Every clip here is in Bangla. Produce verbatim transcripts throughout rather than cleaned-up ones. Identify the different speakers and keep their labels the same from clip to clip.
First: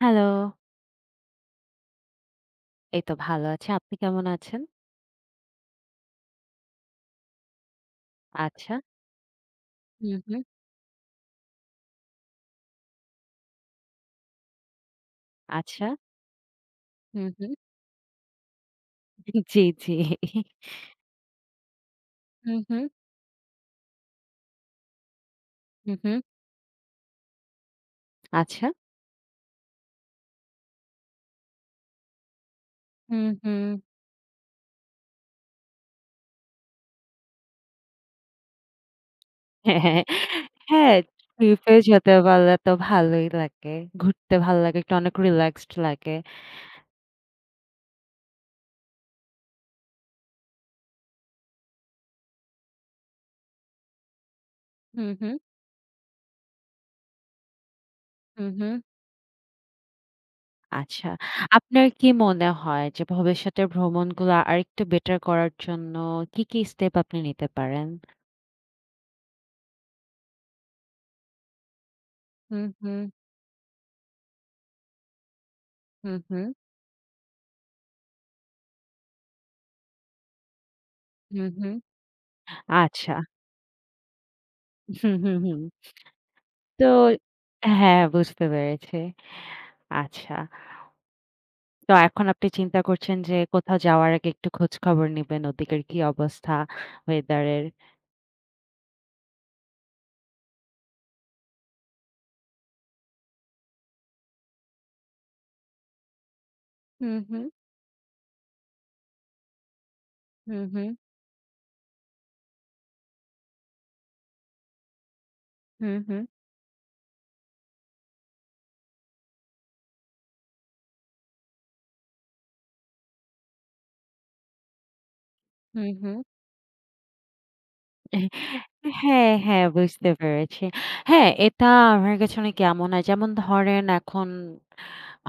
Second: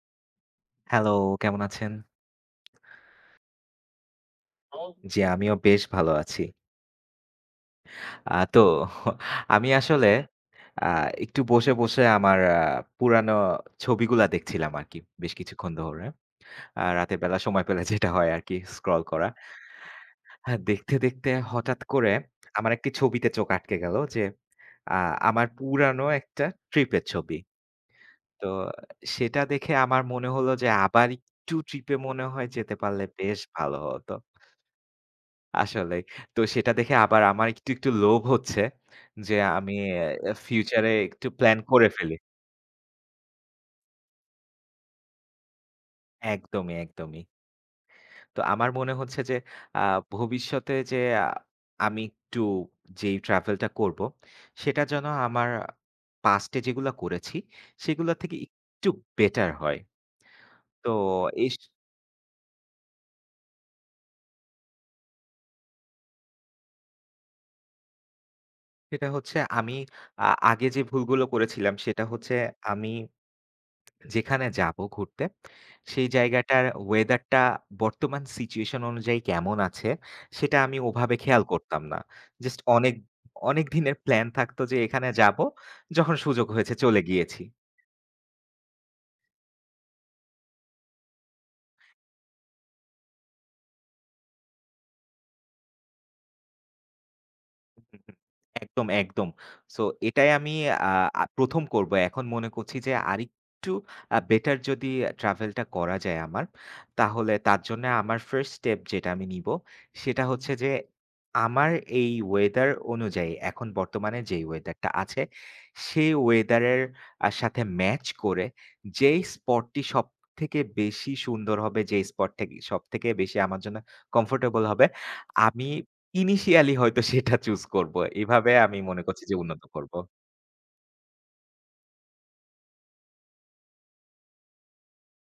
Speaker 1: হ্যালো।
Speaker 2: হ্যালো, কেমন আছেন?
Speaker 1: এই তো ভালো আছি। আপনি কেমন আছেন?
Speaker 2: জি, আমিও বেশ ভালো আছি। আ তো
Speaker 1: আচ্ছা।
Speaker 2: আমি আসলে
Speaker 1: হুম, হুম।
Speaker 2: আ একটু বসে, বসে আমার আ পুরানো ছবিগুলা দেখছিলাম আরকি বেশ কিছুক্ষণ
Speaker 1: আচ্ছা।
Speaker 2: ধরে। আ রাতের
Speaker 1: হুম,
Speaker 2: বেলা
Speaker 1: হুম।
Speaker 2: সময় পেলে যেটা হয় আরকি স্ক্রল করা।
Speaker 1: জি, জি।
Speaker 2: হ্যাঁ, দেখতে, দেখতে হঠাৎ করে
Speaker 1: হুম,
Speaker 2: আমার
Speaker 1: হুম,
Speaker 2: একটি ছবিতে চোখ আটকে গেল যে আ আমার
Speaker 1: হুম,
Speaker 2: পুরানো
Speaker 1: হুম।
Speaker 2: একটা ট্রিপের ছবি। তো
Speaker 1: আচ্ছা।
Speaker 2: সেটা দেখে আমার মনে হলো যে আবার একটু ট্রিপে মনে হয় যেতে পারলে
Speaker 1: হুম,
Speaker 2: বেশ
Speaker 1: হুম।
Speaker 2: ভালো হতো। আসলেই। তো সেটা দেখে আবার আমার একটু, একটু লোভ হচ্ছে যে আমি
Speaker 1: হ্যাঁ,
Speaker 2: অ্যা ফিউচারে
Speaker 1: হ্যাঁ,
Speaker 2: একটু প্ল্যান
Speaker 1: ট্রিপে
Speaker 2: করে ফেলি।
Speaker 1: যেতে পারলে তো ভালোই লাগে। ঘুরতে ভালো লাগে। একটু অনেক রিল্যাক্সড লাগে।
Speaker 2: একদমই, একদমই। তো আমার মনে হচ্ছে যে আ ভবিষ্যতে যে আ আমি একটু যেই ট্রাভেলটা করব, সেটা যেন
Speaker 1: হুম, হুম,
Speaker 2: আমার পাস্ট এ যেগুলা করেছি, সেগুলা থেকে
Speaker 1: হুম, হুম।
Speaker 2: একটু বেটার হয়। তো
Speaker 1: আচ্ছা।
Speaker 2: এস
Speaker 1: আপনার কি মনে হয় যে ভবিষ্যতে ভ্রমণগুলো আরেকটু বেটার করার জন্য কি, কি স্টেপ আপনি নিতে পারেন?
Speaker 2: সেটা হচ্ছে আমি আ আগে যে ভুলগুলো করেছিলাম, সেটা হচ্ছে
Speaker 1: হুম,
Speaker 2: আমি
Speaker 1: হুম,
Speaker 2: যেখানে যাবো ঘুরতে, সেই
Speaker 1: হুম, হুম,
Speaker 2: জায়গাটার ওয়েদারটা বর্তমান সিচুয়েশন অনুযায়ী কেমন আছে, সেটা আমি ওভাবে খেয়াল
Speaker 1: হুম, হুম।
Speaker 2: করতাম না। জাস্ট অনেক,
Speaker 1: আচ্ছা।
Speaker 2: অনেক দিনের প্ল্যান থাকতো যে এখানে
Speaker 1: হুম, হুম,
Speaker 2: যাবো,
Speaker 1: হুম।
Speaker 2: যখন সুযোগ হয়েছে
Speaker 1: তো
Speaker 2: চলে গিয়েছি।
Speaker 1: হ্যাঁ, বুঝতে পেরেছি। আচ্ছা। তো এখন আপনি চিন্তা করছেন যে কোথাও যাওয়ার আগে একটু খোঁজখবর নিবেন ওদিকের কি অবস্থা ওয়েদার এর।
Speaker 2: একদম, একদম। সো এটাই আমি আ আ প্রথম করব। এখন মনে করছি যে আরেকটু আ বেটার যদি ট্রাভেলটা করা যায় আমার,
Speaker 1: হুম,
Speaker 2: তাহলে
Speaker 1: হুম,
Speaker 2: তার জন্য আমার ফার্স্ট স্টেপ যেটা আমি নিব, সেটা হচ্ছে
Speaker 1: হুম,
Speaker 2: যে
Speaker 1: হুম,
Speaker 2: আমার এই ওয়েদার অনুযায়ী এখন বর্তমানে যেই ওয়েদারটা আছে,
Speaker 1: হুম,
Speaker 2: সেই
Speaker 1: হুম,
Speaker 2: ওয়েদারের আ সাথে ম্যাচ করে যেই স্পটটি সবথেকে বেশি সুন্দর হবে, যেই স্পট থেকে সবথেকে বেশি আমার জন্য কমফোর্টেবল হবে, আমি
Speaker 1: হুম, হুম।
Speaker 2: ইনিশিয়ালি হয়তো সেটা চুজ করব। এভাবে আমি মনে করছি
Speaker 1: হ্যাঁ,
Speaker 2: যে উন্নত
Speaker 1: হ্যাঁ,
Speaker 2: করব।
Speaker 1: বুঝতে পেরেছি। হ্যাঁ, এটা আমার কাছে অনেক এমন হয় যেমন ধরেন এখন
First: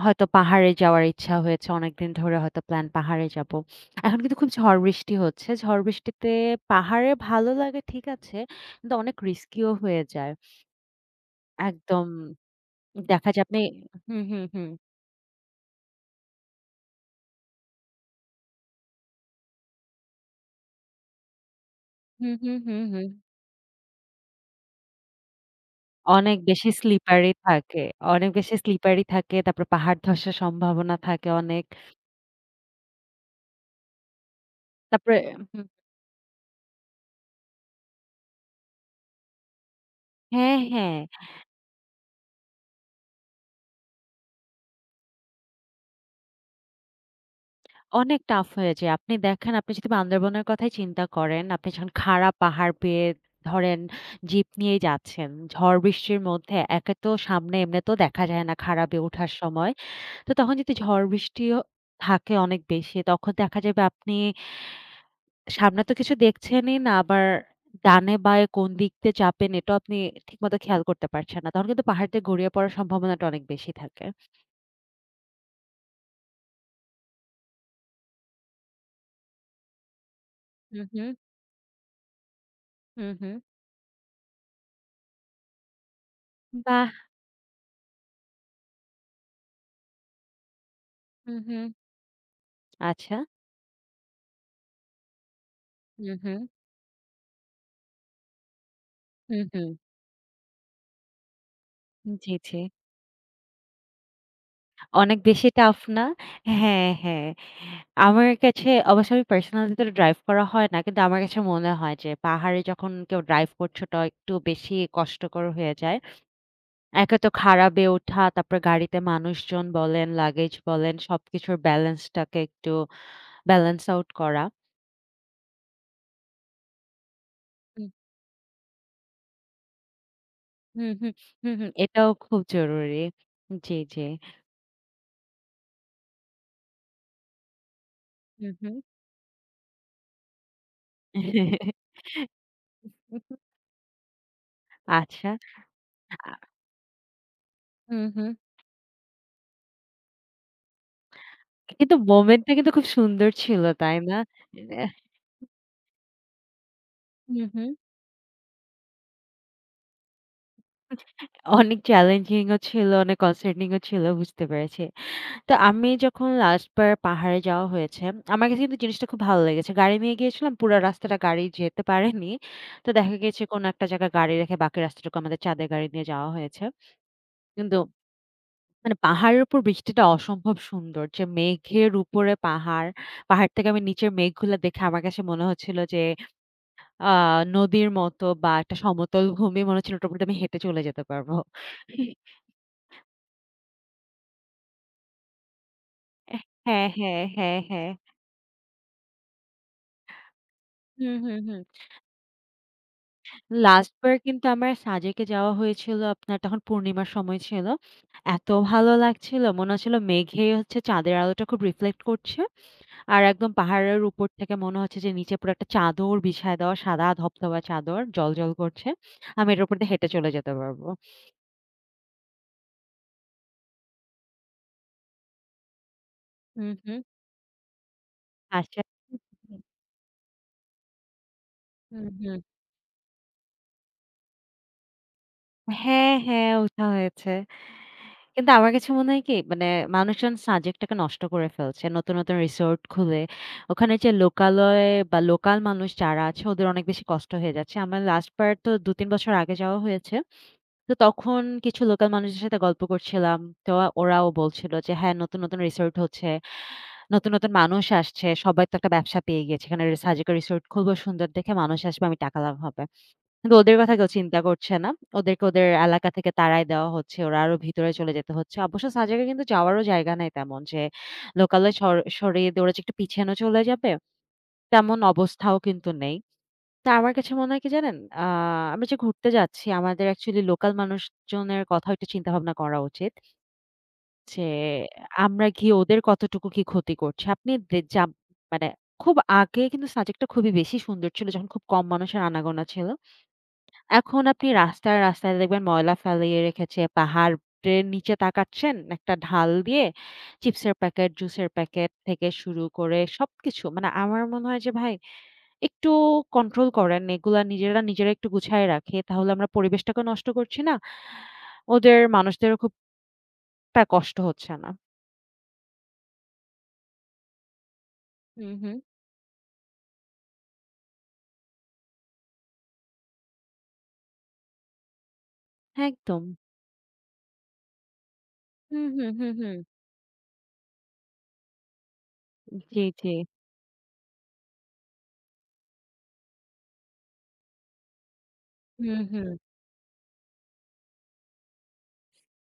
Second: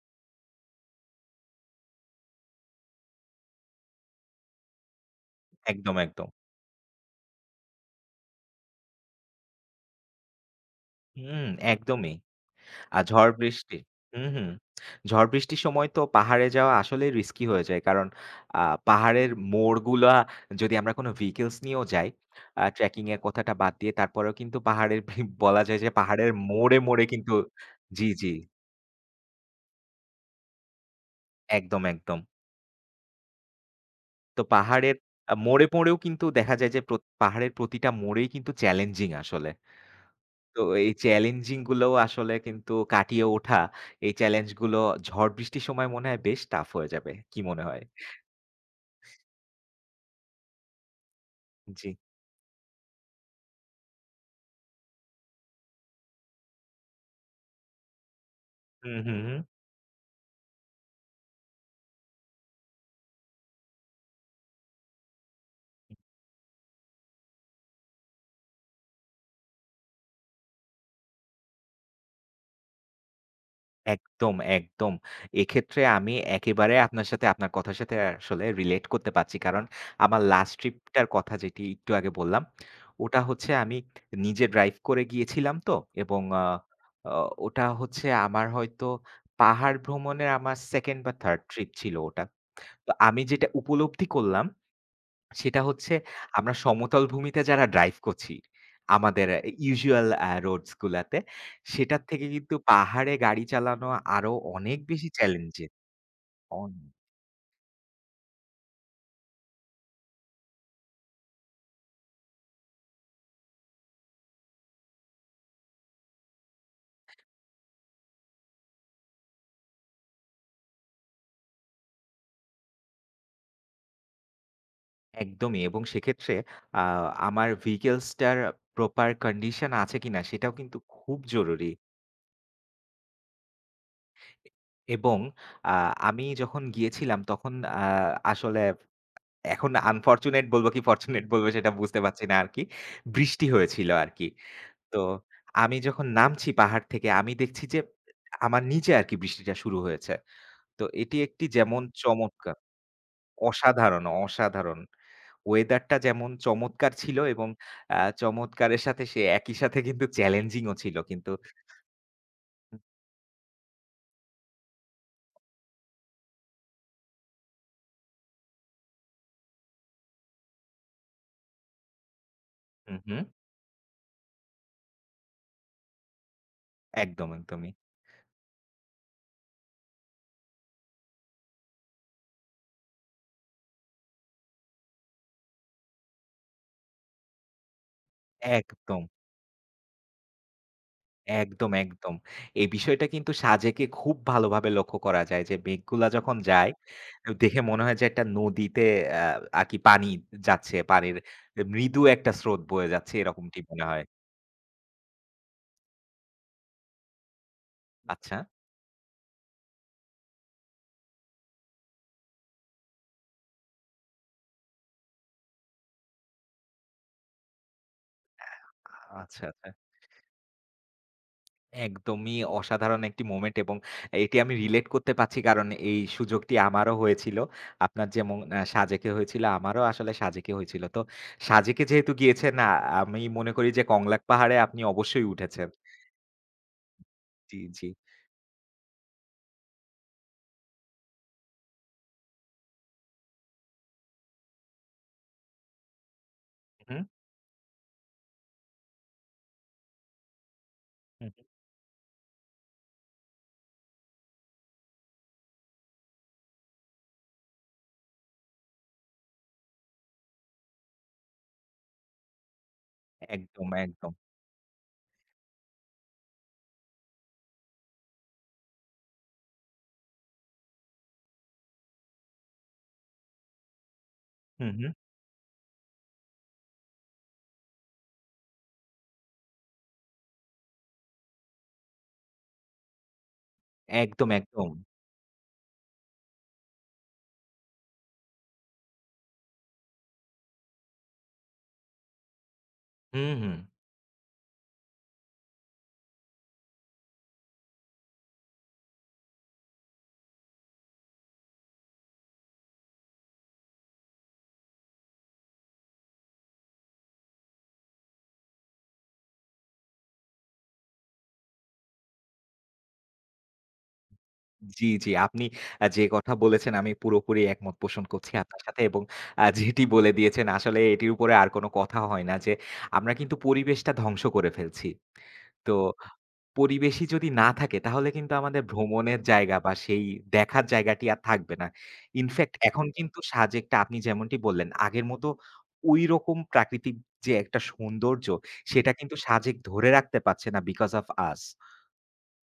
Speaker 1: হয়তো পাহাড়ে যাওয়ার ইচ্ছা হয়েছে। অনেকদিন ধরে হয়তো প্ল্যান পাহাড়ে যাবো। এখন কিন্তু খুব ঝড় বৃষ্টি হচ্ছে। ঝড়
Speaker 2: একদম, একদম।
Speaker 1: বৃষ্টিতে পাহাড়ে ভালো লাগে ঠিক আছে। কিন্তু অনেক রিস্কিও হয়ে যায়।
Speaker 2: হুম,
Speaker 1: একদম
Speaker 2: একদমই। আর
Speaker 1: দেখা
Speaker 2: ঝড়
Speaker 1: যায় আপনি
Speaker 2: বৃষ্টি
Speaker 1: হুম,
Speaker 2: হুম,
Speaker 1: হুম,
Speaker 2: হুম।
Speaker 1: হুম।
Speaker 2: ঝড় বৃষ্টির সময় তো পাহাড়ে যাওয়া আসলেই রিস্কি হয়ে যায়। কারণ আ পাহাড়ের মোড়গুলা যদি আমরা কোনো ভেহিকলস নিয়েও যাই,
Speaker 1: হুম, হুম,
Speaker 2: আ
Speaker 1: হুম,
Speaker 2: ট্রেকিং
Speaker 1: হুম।
Speaker 2: এর কথাটা বাদ দিয়ে তারপরেও কিন্তু পাহাড়ের ভি বলা যায় যে পাহাড়ের
Speaker 1: অনেক বেশি
Speaker 2: মোড়ে, মোড়ে
Speaker 1: স্লিপারি
Speaker 2: কিন্তু
Speaker 1: থাকে।
Speaker 2: জি,
Speaker 1: অনেক
Speaker 2: জি।
Speaker 1: বেশি স্লিপারি থাকে। তারপরে পাহাড় ধসের সম্ভাবনা থাকে অনেক।
Speaker 2: একদম, একদম। তো পাহাড়ের
Speaker 1: তারপরে
Speaker 2: আ
Speaker 1: হুম,
Speaker 2: মোড়ে, মোড়েও কিন্তু দেখা যায় যে প্র পাহাড়ের প্রতিটা মোড়েই কিন্তু চ্যালেঞ্জিং আসলে।
Speaker 1: হ্যাঁ,
Speaker 2: তো এই
Speaker 1: হ্যাঁ,
Speaker 2: চ্যালেঞ্জিং গুলোও আসলে কিন্তু কাটিয়ে ওঠা, এই চ্যালেঞ্জ গুলো ঝড় বৃষ্টির সময় মনে হয় বেশ টাফ হয়ে যাবে। কি মনে হয়?
Speaker 1: অনেক টাফ হয়ে যায়। আপনি দেখেন আপনি যদি বান্দরবনের কথাই চিন্তা করেন, আপনি
Speaker 2: জি।
Speaker 1: যখন খাড়া পাহাড় বেয়ে ধরেন জিপ নিয়েই যাচ্ছেন, ঝড় বৃষ্টির মধ্যে একে তো সামনে এমনিতেও দেখা যায় না খাড়া
Speaker 2: হুম,
Speaker 1: বেয়ে
Speaker 2: হুম,
Speaker 1: ওঠার
Speaker 2: হুম।
Speaker 1: সময়। তো তখন যদি ঝড় বৃষ্টিও থাকে অনেক বেশি, তখন দেখা যাবে আপনি সামনে তো কিছু দেখছেনই না, আবার ডানে বাঁয়ে কোন দিক দিয়ে চাপেন এটাও আপনি ঠিকমতো খেয়াল করতে পারছেন না। তখন কিন্তু পাহাড় দিয়ে গড়িয়ে পড়ার সম্ভাবনাটা অনেক বেশি থাকে।
Speaker 2: একদম, একদম। এক্ষেত্রে আমি একেবারে আপনার সাথে আপনার কথার সাথে আসলে রিলেট করতে পারছি। কারণ আমার লাস্ট
Speaker 1: হুম,
Speaker 2: ট্রিপটার
Speaker 1: হুম,
Speaker 2: কথা যেটি একটু আগে বললাম,
Speaker 1: হুম,
Speaker 2: ওটা
Speaker 1: হুম।
Speaker 2: হচ্ছে আমি নিজে ড্রাইভ করে গিয়েছিলাম তো এবং আ
Speaker 1: বাহ!
Speaker 2: অ ওটা হচ্ছে আমার হয়তো পাহাড় ভ্রমণের আমার দ্বিতীয় বা তৃতীয়
Speaker 1: হুম, হুম।
Speaker 2: ট্রিপ ছিল ওটা। তো
Speaker 1: আচ্ছা।
Speaker 2: আমি যেটা উপলব্ধি করলাম সেটা হচ্ছে
Speaker 1: হুম, হুম,
Speaker 2: আমরা সমতল ভূমিতে যারা ড্রাইভ করছি, আমাদের
Speaker 1: হুম, হুম।
Speaker 2: ইউজুয়াল আ রোডস গুলাতে, সেটার থেকে
Speaker 1: জি,
Speaker 2: কিন্তু
Speaker 1: জি।
Speaker 2: পাহাড়ে গাড়ি চালানো আরো অনেক বেশি
Speaker 1: অনেক বেশি
Speaker 2: চ্যালেঞ্জের।
Speaker 1: টাফ না?
Speaker 2: অন
Speaker 1: হ্যাঁ, হ্যাঁ। আমার কাছে অবশ্য আমি পার্সোনালি তো ড্রাইভ করা হয় না। কিন্তু আমার কাছে মনে হয় যে পাহাড়ে যখন কেউ ড্রাইভ করছে ওটা একটু বেশি কষ্টকর হয়ে যায়। একে তো খারাবে ওঠা, তারপরে গাড়িতে মানুষজন বলেন, লাগেজ বলেন, সবকিছুর ব্যালেন্সটাকে একটু ব্যালেন্স আউট করা।
Speaker 2: একদমই এবং সেক্ষেত্রে আ আমার ভেহিকলস টার প্রপার কন্ডিশন আছে কিনা সেটাও কিন্তু
Speaker 1: হুম, হুম, হুম,
Speaker 2: খুব
Speaker 1: হুম,
Speaker 2: জরুরি।
Speaker 1: হুম। এটাও খুব জরুরি। জি, জি।
Speaker 2: এবং আ আমি যখন গিয়েছিলাম তখন আ
Speaker 1: হুম,
Speaker 2: আসলে
Speaker 1: হুম।
Speaker 2: এখন আনফরচুনেট বলব কি ফরচুনেট বলব সেটা বুঝতে পারছি না আরকি। বৃষ্টি হয়েছিল আরকি। তো
Speaker 1: আচ্ছা।
Speaker 2: আমি যখন
Speaker 1: আ
Speaker 2: নামছি পাহাড় থেকে আমি দেখছি যে
Speaker 1: হুম, হুম।
Speaker 2: আমার নিচে আরকি বৃষ্টিটা শুরু হয়েছে। তো এটি একটি যেমন
Speaker 1: কিন্তু মোমেন্টটা
Speaker 2: চমৎকার
Speaker 1: কিন্তু খুব সুন্দর ছিল, তাই
Speaker 2: অসাধারণ,
Speaker 1: না?
Speaker 2: অসাধারণ।
Speaker 1: এহ
Speaker 2: ওয়েদারটা যেমন চমৎকার ছিল
Speaker 1: হুম,
Speaker 2: এবং
Speaker 1: হুম।
Speaker 2: আ চমৎকারের সাথে সে একই সাথে কিন্তু চ্যালেঞ্জিং ও ছিল কিন্তু
Speaker 1: অনেক চ্যালেঞ্জিং ও ছিল, অনেক কনসার্নিং ও ছিল বুঝতে পেরেছি। তো আমি যখন লাস্ট বার পাহাড়ে যাওয়া হয়েছে, আমার কাছে কিন্তু জিনিসটা খুব ভালো লেগেছে। গাড়ি নিয়ে গিয়েছিলাম, পুরা রাস্তাটা গাড়ি যেতে পারেনি। তো
Speaker 2: হু,
Speaker 1: দেখা
Speaker 2: হু।
Speaker 1: গেছে কোনো একটা জায়গায় গাড়ি রেখে বাকি রাস্তাটুকু আমাদের চাঁদের গাড়ি নিয়ে যাওয়া হয়েছে।
Speaker 2: একদম, একদমই।
Speaker 1: কিন্তু মানে পাহাড়ের উপর বৃষ্টিটা অসম্ভব সুন্দর। যে মেঘের উপরে পাহাড়, পাহাড় থেকে আমি নিচের মেঘগুলো দেখে আমার কাছে মনে হচ্ছিল যে আ নদীর মতো বা একটা
Speaker 2: একদম।
Speaker 1: সমতল ভূমি মনে হচ্ছিল ওটার উপর দিয়ে আমি হেঁটে চলে যেতে পারবো।
Speaker 2: একদম, একদম। এই বিষয়টা কিন্তু সাজেকে খুব ভালোভাবে লক্ষ্য করা যায় যে মেঘগুলা যখন যায়,
Speaker 1: হ্যাঁ, হ্যাঁ, হ্যাঁ,
Speaker 2: দেখে মনে
Speaker 1: হ্যাঁ।
Speaker 2: হয় যে একটা নদীতে আ আরকি পানি যাচ্ছে। পানির
Speaker 1: হুম, হুম, হুম।
Speaker 2: মৃদু একটা স্রোত বয়ে যাচ্ছে এরকমটি মনে
Speaker 1: লাস্ট
Speaker 2: হয়।
Speaker 1: বার কিন্তু আমার সাজেকে যাওয়া হয়েছিল আপনার তখন পূর্ণিমার সময় ছিল।
Speaker 2: আচ্ছা,
Speaker 1: এত ভালো লাগছিল। মনে হচ্ছিল মেঘে হচ্ছে চাঁদের আলোটা খুব রিফ্লেক্ট করছে। আর একদম পাহাড়ের উপর থেকে মনে হচ্ছে যে নিচে পুরো একটা চাদর বিছায় দেওয়া সাদা ধবধবা চাদর জ্বলজ্বল করছে।
Speaker 2: আচ্ছা,
Speaker 1: আমি এটার
Speaker 2: আচ্ছা।
Speaker 1: উপর দিয়ে হেঁটে চলে যেতে পারব।
Speaker 2: একদমই অসাধারণ একটি মোমেন্ট এবং এটি আমি রিলেট করতে পারছি কারণ এই সুযোগটি
Speaker 1: হুম,
Speaker 2: আমারও
Speaker 1: হুম।
Speaker 2: হয়েছিল। আপনার যেমন আ
Speaker 1: আচ্ছা।
Speaker 2: সাজেকে হয়েছিল আমারও আসলে সাজেকে হয়েছিল। তো সাজেকে
Speaker 1: হুম,
Speaker 2: যেহেতু
Speaker 1: হুম।
Speaker 2: গিয়েছেন আ আমি মনে করি যে কংলাক পাহাড়ে আপনি অবশ্যই উঠেছেন।
Speaker 1: হ্যাঁ, হ্যাঁ ওঠা হয়েছে।
Speaker 2: জি, জি।
Speaker 1: কিন্তু আমার কাছে মনে হয় কি মানে মানুষজন সাবজেক্টটাকে নষ্ট করে ফেলছে। নতুন, নতুন রিসোর্ট খুলে ওখানে যে লোকালয় বা লোকাল মানুষ যারা আছে ওদের অনেক
Speaker 2: হু।
Speaker 1: বেশি কষ্ট হয়ে যাচ্ছে। আমার লাস্ট বার তো দুই তিন বছর আগে যাওয়া হয়েছে। তো
Speaker 2: হুম,
Speaker 1: তখন
Speaker 2: হুম।
Speaker 1: কিছু লোকাল মানুষদের সাথে গল্প করছিলাম। তো ওরাও বলছিল যে, "হ্যাঁ, নতুন, নতুন রিসোর্ট হচ্ছে। নতুন, নতুন মানুষ আসছে। সবাই তো একটা ব্যবসা পেয়ে গিয়েছে। এখানে সার্জিক্যাল রিসোর্ট খুলবো সুন্দর দেখে মানুষ আসবে, আমি টাকা লাভ হবে।" কিন্তু
Speaker 2: একদম,
Speaker 1: ওদের কথা কেউ
Speaker 2: একদম।
Speaker 1: চিন্তা করছে না। ওদেরকে ওদের এলাকা থেকে তাড়ায় দেওয়া হচ্ছে। ওরা আরো ভিতরে চলে যেতে হচ্ছে। অবশ্য সাজেকে কিন্তু যাওয়ারও জায়গা নাই তেমন যে লোকালয় সর সরিয়ে দিয়ে ওরা যে একটু পিছানো চলে যাবে,
Speaker 2: হুম, হুম।
Speaker 1: তেমন অবস্থাও কিন্তু নেই। তা আমার কাছে মনে হয় কি জানেন? আ আমরা যে ঘুরতে যাচ্ছি আমাদের একচুয়ালি লোকাল মানুষজনের কথাও একটু চিন্তা ভাবনা করা উচিত।
Speaker 2: একদম,
Speaker 1: যে
Speaker 2: একদম।
Speaker 1: আমরা গিয়ে ওদের কতটুকু কি ক্ষতি করছি। আপনি দে যা মানে খুব আগে কিন্তু সাজেকটা খুবই বেশি সুন্দর ছিল যখন খুব কম মানুষের আনাগোনা ছিল।
Speaker 2: হুম, হুম।
Speaker 1: এখন আপনি রাস্তায়, রাস্তায় দেখবেন ময়লা ফেলিয়ে রেখেছে। পাহাড়ের নিচে তাকাচ্ছেন, একটা ঢাল দিয়ে চিপসের প্যাকেট, জুসের প্যাকেট থেকে শুরু করে সবকিছু। মানে আমার মনে হয় যে ভাই একটু কন্ট্রোল করেন। এগুলা নিজেরা, নিজেরা একটু গুছায় রাখি। তাহলে আমরা পরিবেশটাকে নষ্ট করছি না। ওদের মানুষদেরও খুব একটা কষ্ট হচ্ছে না।
Speaker 2: জি, জি। আপনি আ যে কথা বলেছেন আমি পুরোপুরি একমত পোষণ করছি
Speaker 1: হুম,
Speaker 2: আপনার
Speaker 1: হুম।
Speaker 2: সাথে এবং আ যেটি বলে দিয়েছেন আসলে এটির উপরে আর কোনো কথা হয় না যে আমরা কিন্তু পরিবেশটা ধ্বংস করে ফেলছি। তো
Speaker 1: একদম।
Speaker 2: পরিবেশই যদি না থাকে তাহলে কিন্তু আমাদের
Speaker 1: হুম, হুম,
Speaker 2: ভ্রমণের
Speaker 1: হুম,
Speaker 2: জায়গা
Speaker 1: হুম।
Speaker 2: বা সেই দেখার জায়গাটি আর থাকবে না। ইনফেক্ট
Speaker 1: জি,
Speaker 2: এখন
Speaker 1: জি।
Speaker 2: কিন্তু সাজেকটা আপনি যেমনটি বললেন, আগের মতো ওইরকম প্রাকৃতিক যে একটা সৌন্দর্য সেটা
Speaker 1: হুম,
Speaker 2: কিন্তু
Speaker 1: হুম।
Speaker 2: সাজেক ধরে রাখতে পারছে না because of us.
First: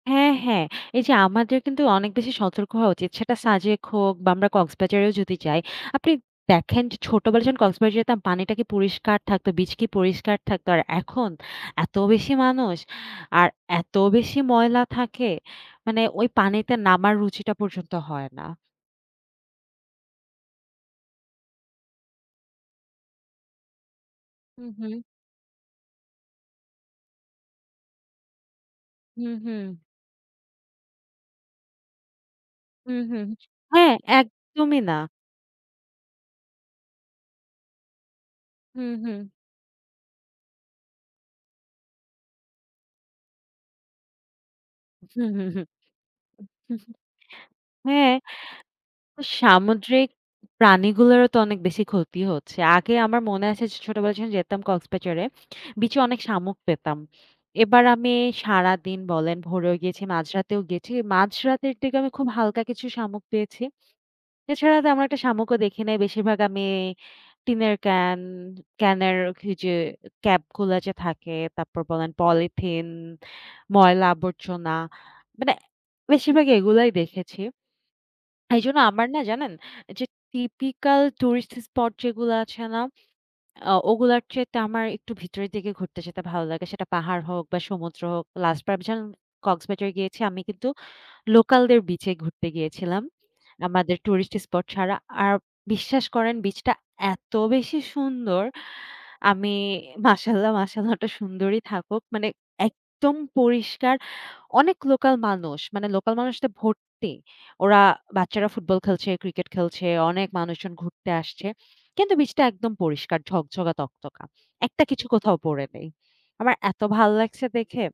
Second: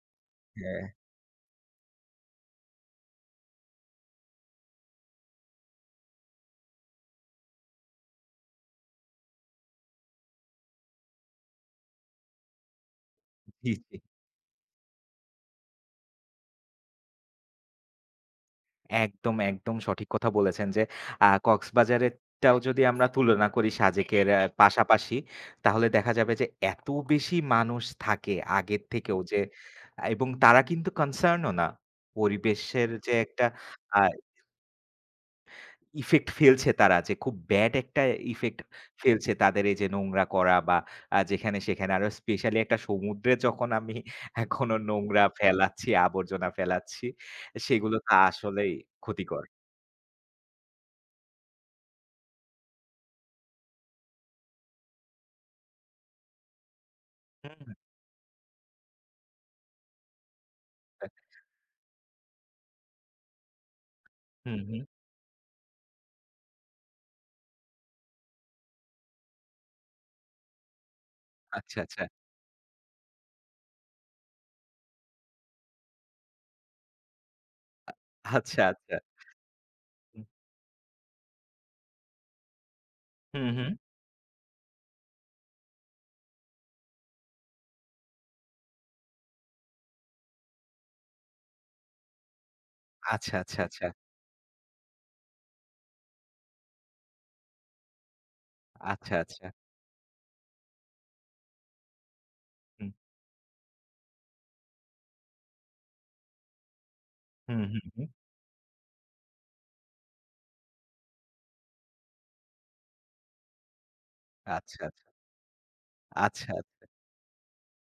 Speaker 1: হ্যাঁ, হ্যাঁ।
Speaker 2: হ্যাঁ,
Speaker 1: এই যে আমাদের কিন্তু অনেক বেশি সতর্ক হওয়া উচিত। সেটা সাজেক হোক বা আমরা কক্সবাজারেও যদি যাই। আপনি দেখেন যে ছোটবেলায় যখন কক্সবাজারে যেতাম পানিটা কি পরিষ্কার থাকতো, বিচ কি পরিষ্কার থাকতো। আর এখন এত বেশি মানুষ আর
Speaker 2: জি,
Speaker 1: এত
Speaker 2: জি।
Speaker 1: বেশি ময়লা থাকে মানে ওই পানিতে নামার রুচিটা পর্যন্ত হয় না।
Speaker 2: একদম, একদম সঠিক কথা বলেছেন যে আ কক্সবাজারেরটাও যদি আমরা তুলনা করি সাজেকের আ
Speaker 1: হুম, হুম।
Speaker 2: পাশাপাশি, তাহলে দেখা যাবে যে এত বেশি মানুষ থাকে আগের থেকেও
Speaker 1: হুম,
Speaker 2: যে
Speaker 1: হুম।
Speaker 2: আ এবং তারা কিন্তু কনসার্ন ও না। পরিবেশের
Speaker 1: হুম,
Speaker 2: যে
Speaker 1: হুম।
Speaker 2: একটা
Speaker 1: হ্যাঁ,
Speaker 2: আ
Speaker 1: একদমই না।
Speaker 2: ইফেক্ট ফেলছে তারা যে খুব ব্যাড একটা ইফেক্ট
Speaker 1: হুম, হুম।
Speaker 2: ফেলছে তাদের এই যে নোংরা করা বা আ যেখানে সেখানে আরো স্পেশালি একটা সমুদ্রে যখন আমি আ কোনো নোংরা
Speaker 1: হু, হু, হু।
Speaker 2: ফেলাচ্ছি, আবর্জনা ফেলাচ্ছি, সেগুলো তো
Speaker 1: হ্যাঁ।
Speaker 2: আসলেই ক্ষতিকর।
Speaker 1: সামুদ্রিক প্রাণীগুলোরও তো অনেক বেশি ক্ষতি হচ্ছে। আগে আমার মনে আছে যে ছোটবেলায় যখন যেতাম কক্সবাজারে, বিচে অনেক শামুক পেতাম।
Speaker 2: হুম।
Speaker 1: এবার আমি সারাদিন বলেন ভোরেও গেছি, মাঝরাতেও গেছি। মাঝরাতের দিকে আমি খুব হালকা কিছু শামুক পেয়েছি।
Speaker 2: হুম,
Speaker 1: এছাড়া
Speaker 2: হুম।
Speaker 1: তেমন একটা শামুকও দেখি নাই। বেশিরভাগ আমি টিনের ক্যান, ক্যানের ওই যে ক্যাপগুলা যে থাকে,
Speaker 2: আচ্ছা,
Speaker 1: তারপর
Speaker 2: আচ্ছা।
Speaker 1: বলেন পলিথিন, ময়লা আবর্জনা মানে বেশিরভাগ এগুলাই দেখেছি।
Speaker 2: আচ্ছা,
Speaker 1: এইজন্য
Speaker 2: আচ্ছা।
Speaker 1: আমার না জানেন যে
Speaker 2: হুম,
Speaker 1: টিপিক্যাল টুরিস্ট স্পট যেগুলো আছে না,
Speaker 2: হুম, হুম।
Speaker 1: আ ওগুলার চাইতে আমার একটু ভিতরের দিকে ঘুরতে যেতে ভালো লাগে। সেটা পাহাড় হোক বা সমুদ্র হোক। লাস্ট বার যখন কক্সবাজার গিয়েছি আমি কিন্তু লোকালদের বিচে ঘুরতে গিয়েছিলাম।
Speaker 2: আচ্ছা, আচ্ছা, আচ্ছা।
Speaker 1: আমাদের টুরিস্ট স্পট ছাড়া। আর বিশ্বাস করেন বিচটা এত বেশি সুন্দর।
Speaker 2: আচ্ছা, আচ্ছা।
Speaker 1: আমি মাশাআল্লাহ, মাশাআল্লাহ ওটা সুন্দরই থাকুক। মানে
Speaker 2: হুম,
Speaker 1: একদম পরিষ্কার অনেক লোকাল মানুষ, মানে লোকাল মানুষদের ভর্তি।
Speaker 2: হুম,
Speaker 1: ওরা
Speaker 2: হুম, হুম।
Speaker 1: বাচ্চারা ফুটবল খেলছে, ক্রিকেট খেলছে, অনেক মানুষজন ঘুরতে আসছে। কিন্তু বিচটা একদম পরিষ্কার ঝকঝকা তকতকা।
Speaker 2: আচ্ছা,
Speaker 1: একটা কিছু
Speaker 2: আচ্ছা।
Speaker 1: কোথাও পড়ে নেই।
Speaker 2: আচ্ছা।
Speaker 1: আমার এত ভাল লাগছে দেখে।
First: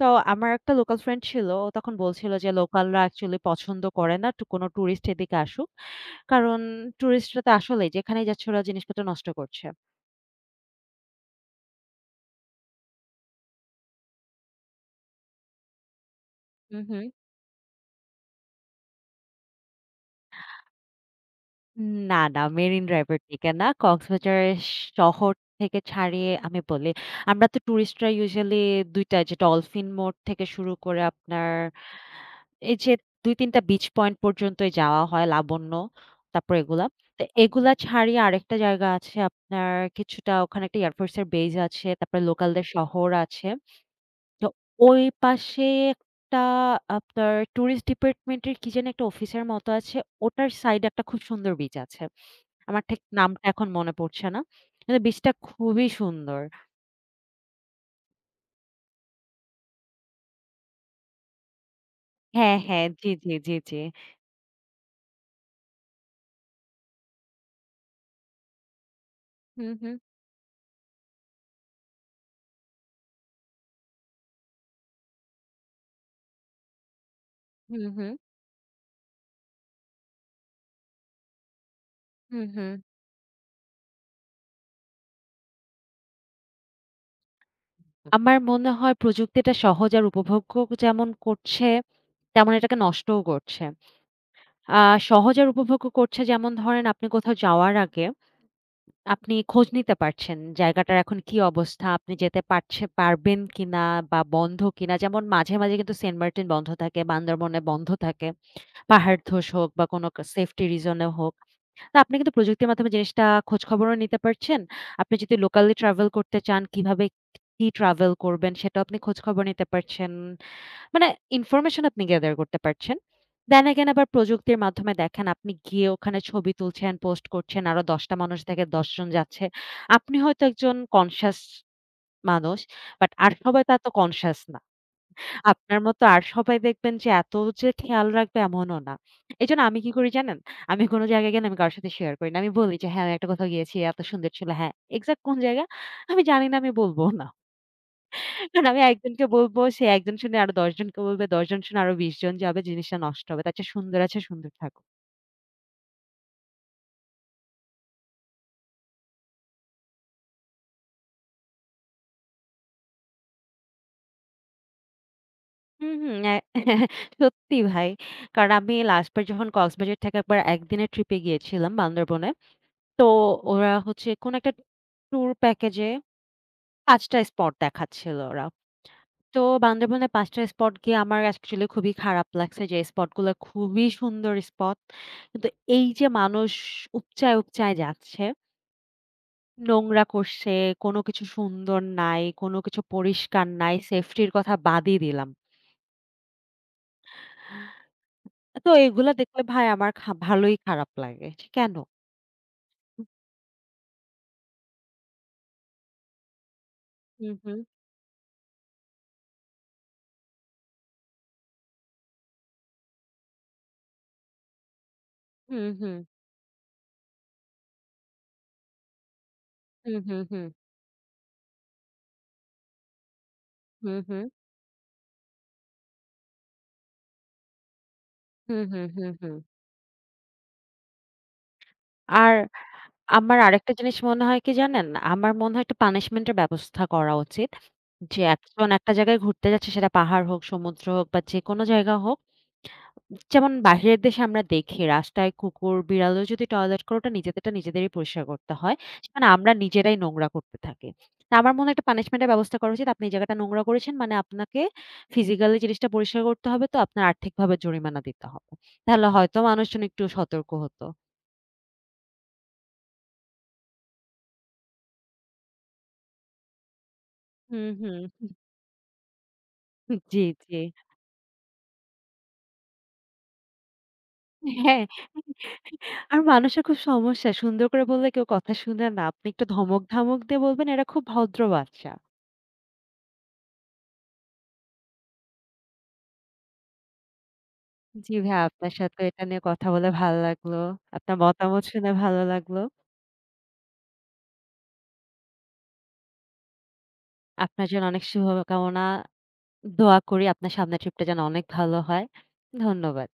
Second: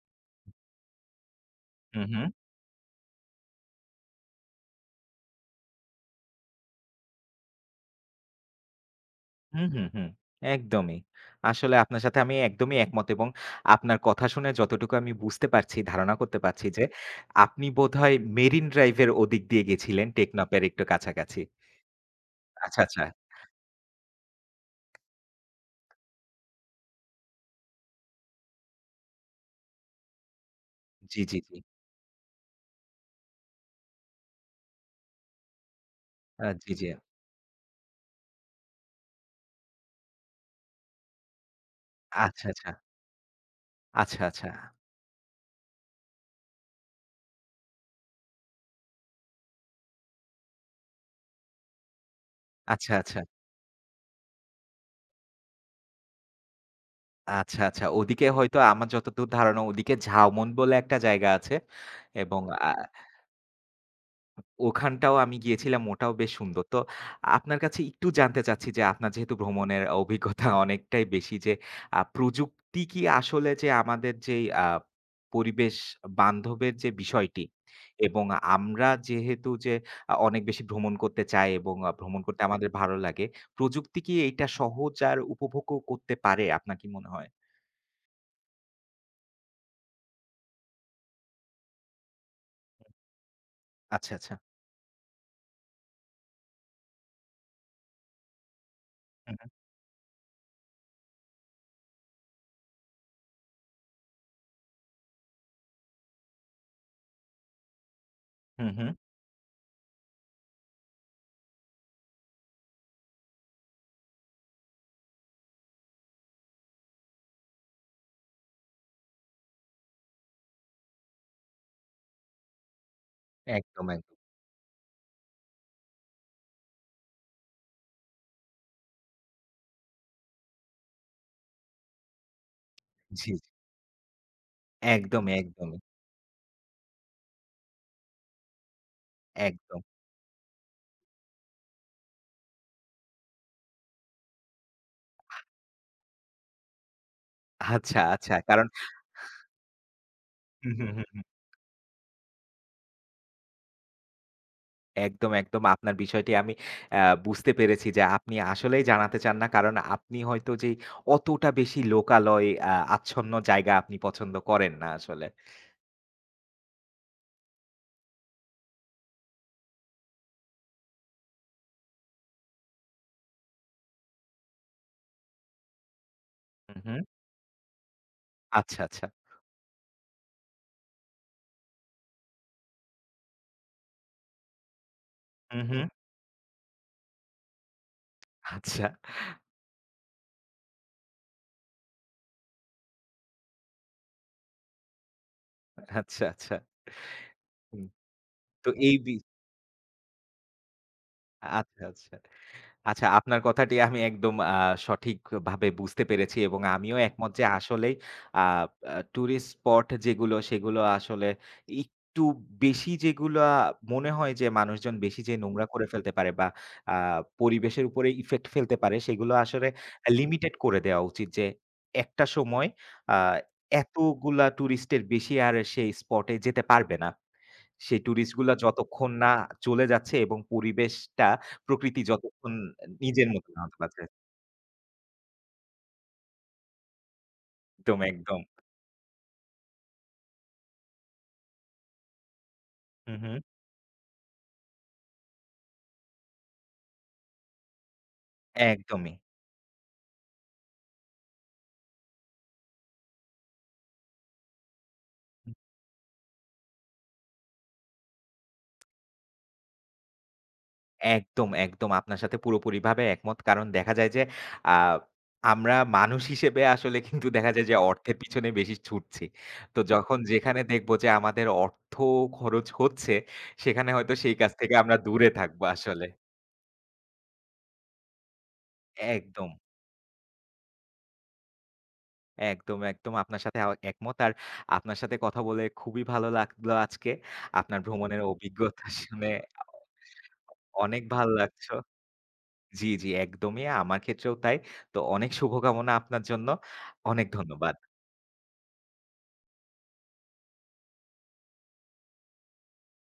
Speaker 1: তো আমার একটা লোকাল ফ্রেন্ড ছিল। ও তখন
Speaker 2: হুম, হুম।
Speaker 1: বলছিল যে লোকালরা অ্যাকচুয়ালি পছন্দ করে না টু কোনো টুরিস্ট এদিকে আসুক। কারণ টুরিস্টরা তো আসলেই যেখানেই যাচ্ছে ওরা জিনিসপত্র নষ্ট করছে।
Speaker 2: হুম, হুম, হুম। একদমই। আসলে আপনার সাথে আমি একদমই একমত এবং আপনার কথা শুনে যতটুকু আমি বুঝতে পারছি, ধারণা করতে পারছি
Speaker 1: হু,
Speaker 2: যে
Speaker 1: হু।
Speaker 2: আপনি বোধহয় মেরিন ড্রাইভ এর ওদিক দিয়ে গেছিলেন টেকনাফের একটু কাছাকাছি।
Speaker 1: না, না,
Speaker 2: আচ্ছা,
Speaker 1: মেরিন
Speaker 2: আচ্ছা।
Speaker 1: ড্রাইভের দিকে না। কক্সবাজারের শহর থেকে ছাড়িয়ে আমি বলি, আমরা তো টুরিস্টরা ইউজুয়ালি দুই টা যে ডলফিন মোড় থেকে শুরু করে
Speaker 2: জি, জি,
Speaker 1: আপনার
Speaker 2: জি।
Speaker 1: এই যে দুই তিন টা বিচ পয়েন্ট পর্যন্তই যাওয়া হয়, লাবণ্য,
Speaker 2: আ
Speaker 1: তারপর
Speaker 2: জি,
Speaker 1: এগুলা।
Speaker 2: জি।
Speaker 1: তো এগুলা ছাড়িয়ে আরেকটা জায়গা আছে আপনার কিছুটা ওখানে একটা এয়ারফোর্সের বেজ আছে, তারপরে
Speaker 2: আচ্ছা,
Speaker 1: লোকালদের
Speaker 2: আচ্ছা।
Speaker 1: শহর আছে।
Speaker 2: আচ্ছা,
Speaker 1: তো
Speaker 2: আচ্ছা।
Speaker 1: ওই পাশে একটা আপনার টুরিস্ট ডিপার্টমেন্টের কি জানি একটা অফিসের মতো আছে। ওটার সাইডে একটা খুব সুন্দর বিচ আছে। আমার
Speaker 2: আচ্ছা,
Speaker 1: ঠিক
Speaker 2: আচ্ছা।
Speaker 1: নামটা এখন মনে পড়ছে না। কিন্তু বীচটা খুবই সুন্দর।
Speaker 2: আচ্ছা, আচ্ছা। ওদিকে হয়তো আমার যতদূর ধারণা ওদিকে ঝাউমন বলে একটা জায়গা আছে এবং
Speaker 1: হ্যাঁ,
Speaker 2: আ
Speaker 1: হ্যাঁ। জি, জি, জি, জি।
Speaker 2: ওখানটাও আমি গিয়েছিলাম। ওটাও বেশ সুন্দর। তো আপনার কাছে একটু জানতে চাচ্ছি যে আপনার যেহেতু
Speaker 1: হুম,
Speaker 2: ভ্রমণের
Speaker 1: হুম,
Speaker 2: অভিজ্ঞতা অনেকটাই বেশি যে আ প্রযুক্তি কি আসলে যে আমাদের যেই আ পরিবেশ বান্ধবের যে বিষয়টি
Speaker 1: হুম, হুম,
Speaker 2: এবং আমরা যেহেতু যে আ অনেক বেশি ভ্রমণ করতে চাই এবং আ ভ্রমণ করতে
Speaker 1: হুম,
Speaker 2: আমাদের
Speaker 1: হুম।
Speaker 2: ভালো লাগে। প্রযুক্তি কি এইটা সহজ আর উপভোগও করতে পারে আপনার কি মনে হয়?
Speaker 1: আমার মনে হয় প্রযুক্তিটা সহজ আর উপভোগ্য যেমন করছে, তেমন এটাকে নষ্টও করছে।
Speaker 2: আচ্ছা, আচ্ছা।
Speaker 1: আ সহজ আর উপভোগ্য করছে যেমন ধরেন আপনি কোথাও যাওয়ার আগে আপনি
Speaker 2: হুম।
Speaker 1: খোঁজ নিতে পারছেন জায়গাটার এখন কি অবস্থা, আপনি যেতে পারছে পারবেন কিনা বা বন্ধ কিনা। যেমন মাঝে, মাঝে কিন্তু সেন্ট মার্টিন বন্ধ থাকে, বান্দরবনে বন্ধ থাকে।
Speaker 2: হুম, হুম।
Speaker 1: পাহাড় ধস হোক বা কোনো সেফটি রিজন এ হোক। না, আপনি কিন্তু প্রযুক্তির মাধ্যমে জিনিসটা খোঁজখবরও নিতে পারছেন। আপনি যদি লোকালি ট্রাভেল করতে চান, কিভাবে কি ট্রাভেল করবেন সেটাও আপনি খোঁজখবর নিতে পারছেন। মানে ইনফরমেশন আপনি গ্যাদার করতে পারছেন। দেন
Speaker 2: একদম,
Speaker 1: এগেইন আবার
Speaker 2: একদম।
Speaker 1: প্রযুক্তির মাধ্যমে দেখেন আপনি গিয়ে ওখানে ছবি তুলছেন, পোস্ট করছেন। আরো দশ টা মানুষ থেকে দশ জন যাচ্ছে। আপনি হয়তো একজন কনশিয়াস মানুষ, বাট
Speaker 2: জি,
Speaker 1: আর
Speaker 2: জি।
Speaker 1: সবাই তা তো কনশিয়াস না।
Speaker 2: একদমই, একদমই,
Speaker 1: আপনার মতো আর সবাই দেখবেন যে এত যে খেয়াল রাখবে এমনও না। এজন্য আমি
Speaker 2: একদম।
Speaker 1: কি করি জানেন? আমি কোন জায়গায় গেলে আমি কারো সাথে শেয়ার করি না। আমি বলি যে, "হ্যাঁ, আমি একটা কোথাও গিয়েছি, এত সুন্দর ছিল।" হ্যাঁ, এক্সাক্ট কোন জায়গা? আমি জানি না, আমি বলবো না।
Speaker 2: আচ্ছা, আচ্ছা। কারণ
Speaker 1: কারণ আমি একজনকে বলবো, সে একজন শুনে আরো দশ
Speaker 2: হুম, হুম,
Speaker 1: জনকে
Speaker 2: হুম, হুম।
Speaker 1: বলবে, দশ জন শুনে আরো বিশ জন যাবে, জিনিসটা নষ্ট হবে। তার চেয়ে সুন্দর আছে, সুন্দর থাকুক।
Speaker 2: একদম, একদম আপনার বিষয়টি আমি আ বুঝতে পেরেছি যে আপনি আসলেই জানাতে চান না। কারণ আপনি হয়তো যেই অতটা বেশি লোকালয় আ আচ্ছন্ন জায়গা আপনি পছন্দ করেন না আসলে।
Speaker 1: হুম, হুম। অ্যা সত্যি ভাই। কারণ আমি লাস্ট বার যখন কক্সবাজার থেকে একবার একদিনের ট্রিপে গিয়েছিলাম বান্দরবনে। তো ওরা হচ্ছে কোন একটা ট্যুর প্যাকেজে
Speaker 2: হুম, হুম।
Speaker 1: পাঁচ টা স্পট দেখাচ্ছিল ওরা।
Speaker 2: আচ্ছা, আচ্ছা।
Speaker 1: তো বান্দরবনে পাঁচ টা স্পট গিয়ে আমার অ্যাকচুয়ালি খুবই খারাপ লাগছে যে স্পট গুলো খুবই সুন্দর স্পট। কিন্তু
Speaker 2: হুম, হুম।
Speaker 1: এই যে মানুষ উপচায়, উপচায় যাচ্ছে,
Speaker 2: আচ্ছা,
Speaker 1: নোংরা করছে, কোনো কিছু সুন্দর নাই, কোনো কিছু পরিষ্কার নাই, সেফটির কথা বাদই দিলাম।
Speaker 2: আচ্ছা, আচ্ছা। হুম। তো
Speaker 1: তো
Speaker 2: এই
Speaker 1: এগুলা
Speaker 2: বি
Speaker 1: দেখলে ভাই আমার খা ভালোই খারাপ লাগে। যে কেন?
Speaker 2: আচ্ছা, আচ্ছা। আচ্ছা, আপনার কথাটি আমি একদম আ সঠিকভাবে বুঝতে পেরেছি এবং আমিও
Speaker 1: হু,
Speaker 2: একমত যে
Speaker 1: হু,
Speaker 2: আসলেই আ আ টুরিস্ট স্পট যেগুলো সেগুলো আসলে একটু বেশি যেগুলা মনে হয় যে মানুষজন বেশি যে
Speaker 1: হু, হু,
Speaker 2: নোংরা করে
Speaker 1: হু,
Speaker 2: ফেলতে পারে বা আ পরিবেশের উপরে ইফেক্ট ফেলতে পারে সেগুলো আসলে
Speaker 1: হু, হু, হু,
Speaker 2: লিমিটেড করে দেওয়া উচিত। যে একটা সময় আ
Speaker 1: হু,
Speaker 2: এতগুলা টুরিস্টের বেশি আর সেই স্পটে যেতে পারবে না। সেই টুরিস্ট গুলা
Speaker 1: হু, হু, হু,
Speaker 2: যতক্ষণ
Speaker 1: হু।
Speaker 2: না চলে যাচ্ছে এবং পরিবেশটা প্রকৃতি
Speaker 1: আর
Speaker 2: যতক্ষণ নিজের
Speaker 1: আমার
Speaker 2: মতো না
Speaker 1: আরেকটা
Speaker 2: হতে
Speaker 1: জিনিস
Speaker 2: পারছে।
Speaker 1: মনে হয় কি জানেন? আমার মনে হয় একটা পানিশমেন্ট এর ব্যবস্থা করা উচিত।
Speaker 2: একদম,
Speaker 1: যে
Speaker 2: একদম।
Speaker 1: একজন একটা জায়গায় ঘুরতে যাচ্ছে সেটা পাহাড় হোক, সমুদ্র হোক বা যেকোনো জায়গা হোক।
Speaker 2: হু, হু।
Speaker 1: যেমন বাহিরের দেশে আমরা দেখি রাস্তায় কুকুর, বিড়ালেও যদি টয়লেট করে ওটা নিজেদেরটা নিজেদেরই পরিষ্কার করতে হয়।
Speaker 2: একদমই।
Speaker 1: সেখানে আমরা নিজেরাই নোংরা করতে থাকি। তা আমার মনে হয় একটা পানিশমেন্ট এর ব্যবস্থা করা উচিত। আপনি এই জায়গাটা নোংরা করেছেন মানে আপনাকে ফিজিক্যালি জিনিসটা পরিষ্কার করতে হবে তো আপনার আর্থিকভাবে জরিমানা দিতে হবে। তাহলে হয়তো মানুষজন একটু সতর্ক হতো।
Speaker 2: একদম, একদম আপনার সাথে পুরোপুরিভাবে একমত। কারণ দেখা যায় যে আ আমরা মানুষ হিসেবে আসলে কিন্তু দেখা যায়
Speaker 1: হুম,
Speaker 2: যে
Speaker 1: হুম।
Speaker 2: অর্থের পিছনে বেশি ছুটছি। তো যখন
Speaker 1: জি, জি।
Speaker 2: যেখানে দেখব যে আমাদের অর্থ খরচ হচ্ছে, সেখানে হয়তো সেই কাজ থেকে
Speaker 1: হ্যাঁ।
Speaker 2: আমরা দূরে থাকবো আসলে।
Speaker 1: আর মানুষের খুব সমস্যা। সুন্দর করে বললে কেউ কথা শুনে না। আপনি একটু
Speaker 2: একদম।
Speaker 1: ধমক-ধমক দিয়ে বলবেন, এরা খুব ভদ্র বাচ্চা।
Speaker 2: একদম, একদম। আপনার সাথে আ একমত। আর আপনার সাথে কথা বলে খুবই ভালো লাগলো আজকে। আপনার
Speaker 1: জি
Speaker 2: ভ্রমণের
Speaker 1: ভাই, আপনার
Speaker 2: অভিজ্ঞতা
Speaker 1: সাথে এটা
Speaker 2: শুনে
Speaker 1: নিয়ে কথা বলে ভালো লাগলো।
Speaker 2: অনেক
Speaker 1: আপনার
Speaker 2: ভাল
Speaker 1: মতামত
Speaker 2: লাগছো।
Speaker 1: শুনে ভালো লাগলো।
Speaker 2: জি, জি, একদমই। আমার ক্ষেত্রেও তাই। তো অনেক শুভকামনা আপনার জন্য। অনেক
Speaker 1: আপনার
Speaker 2: ধন্যবাদ।
Speaker 1: জন্য অনেক শুভকামনা। দোয়া করি আপনার সামনের ট্রিপটা যেন অনেক ভালো হয়। ধন্যবাদ।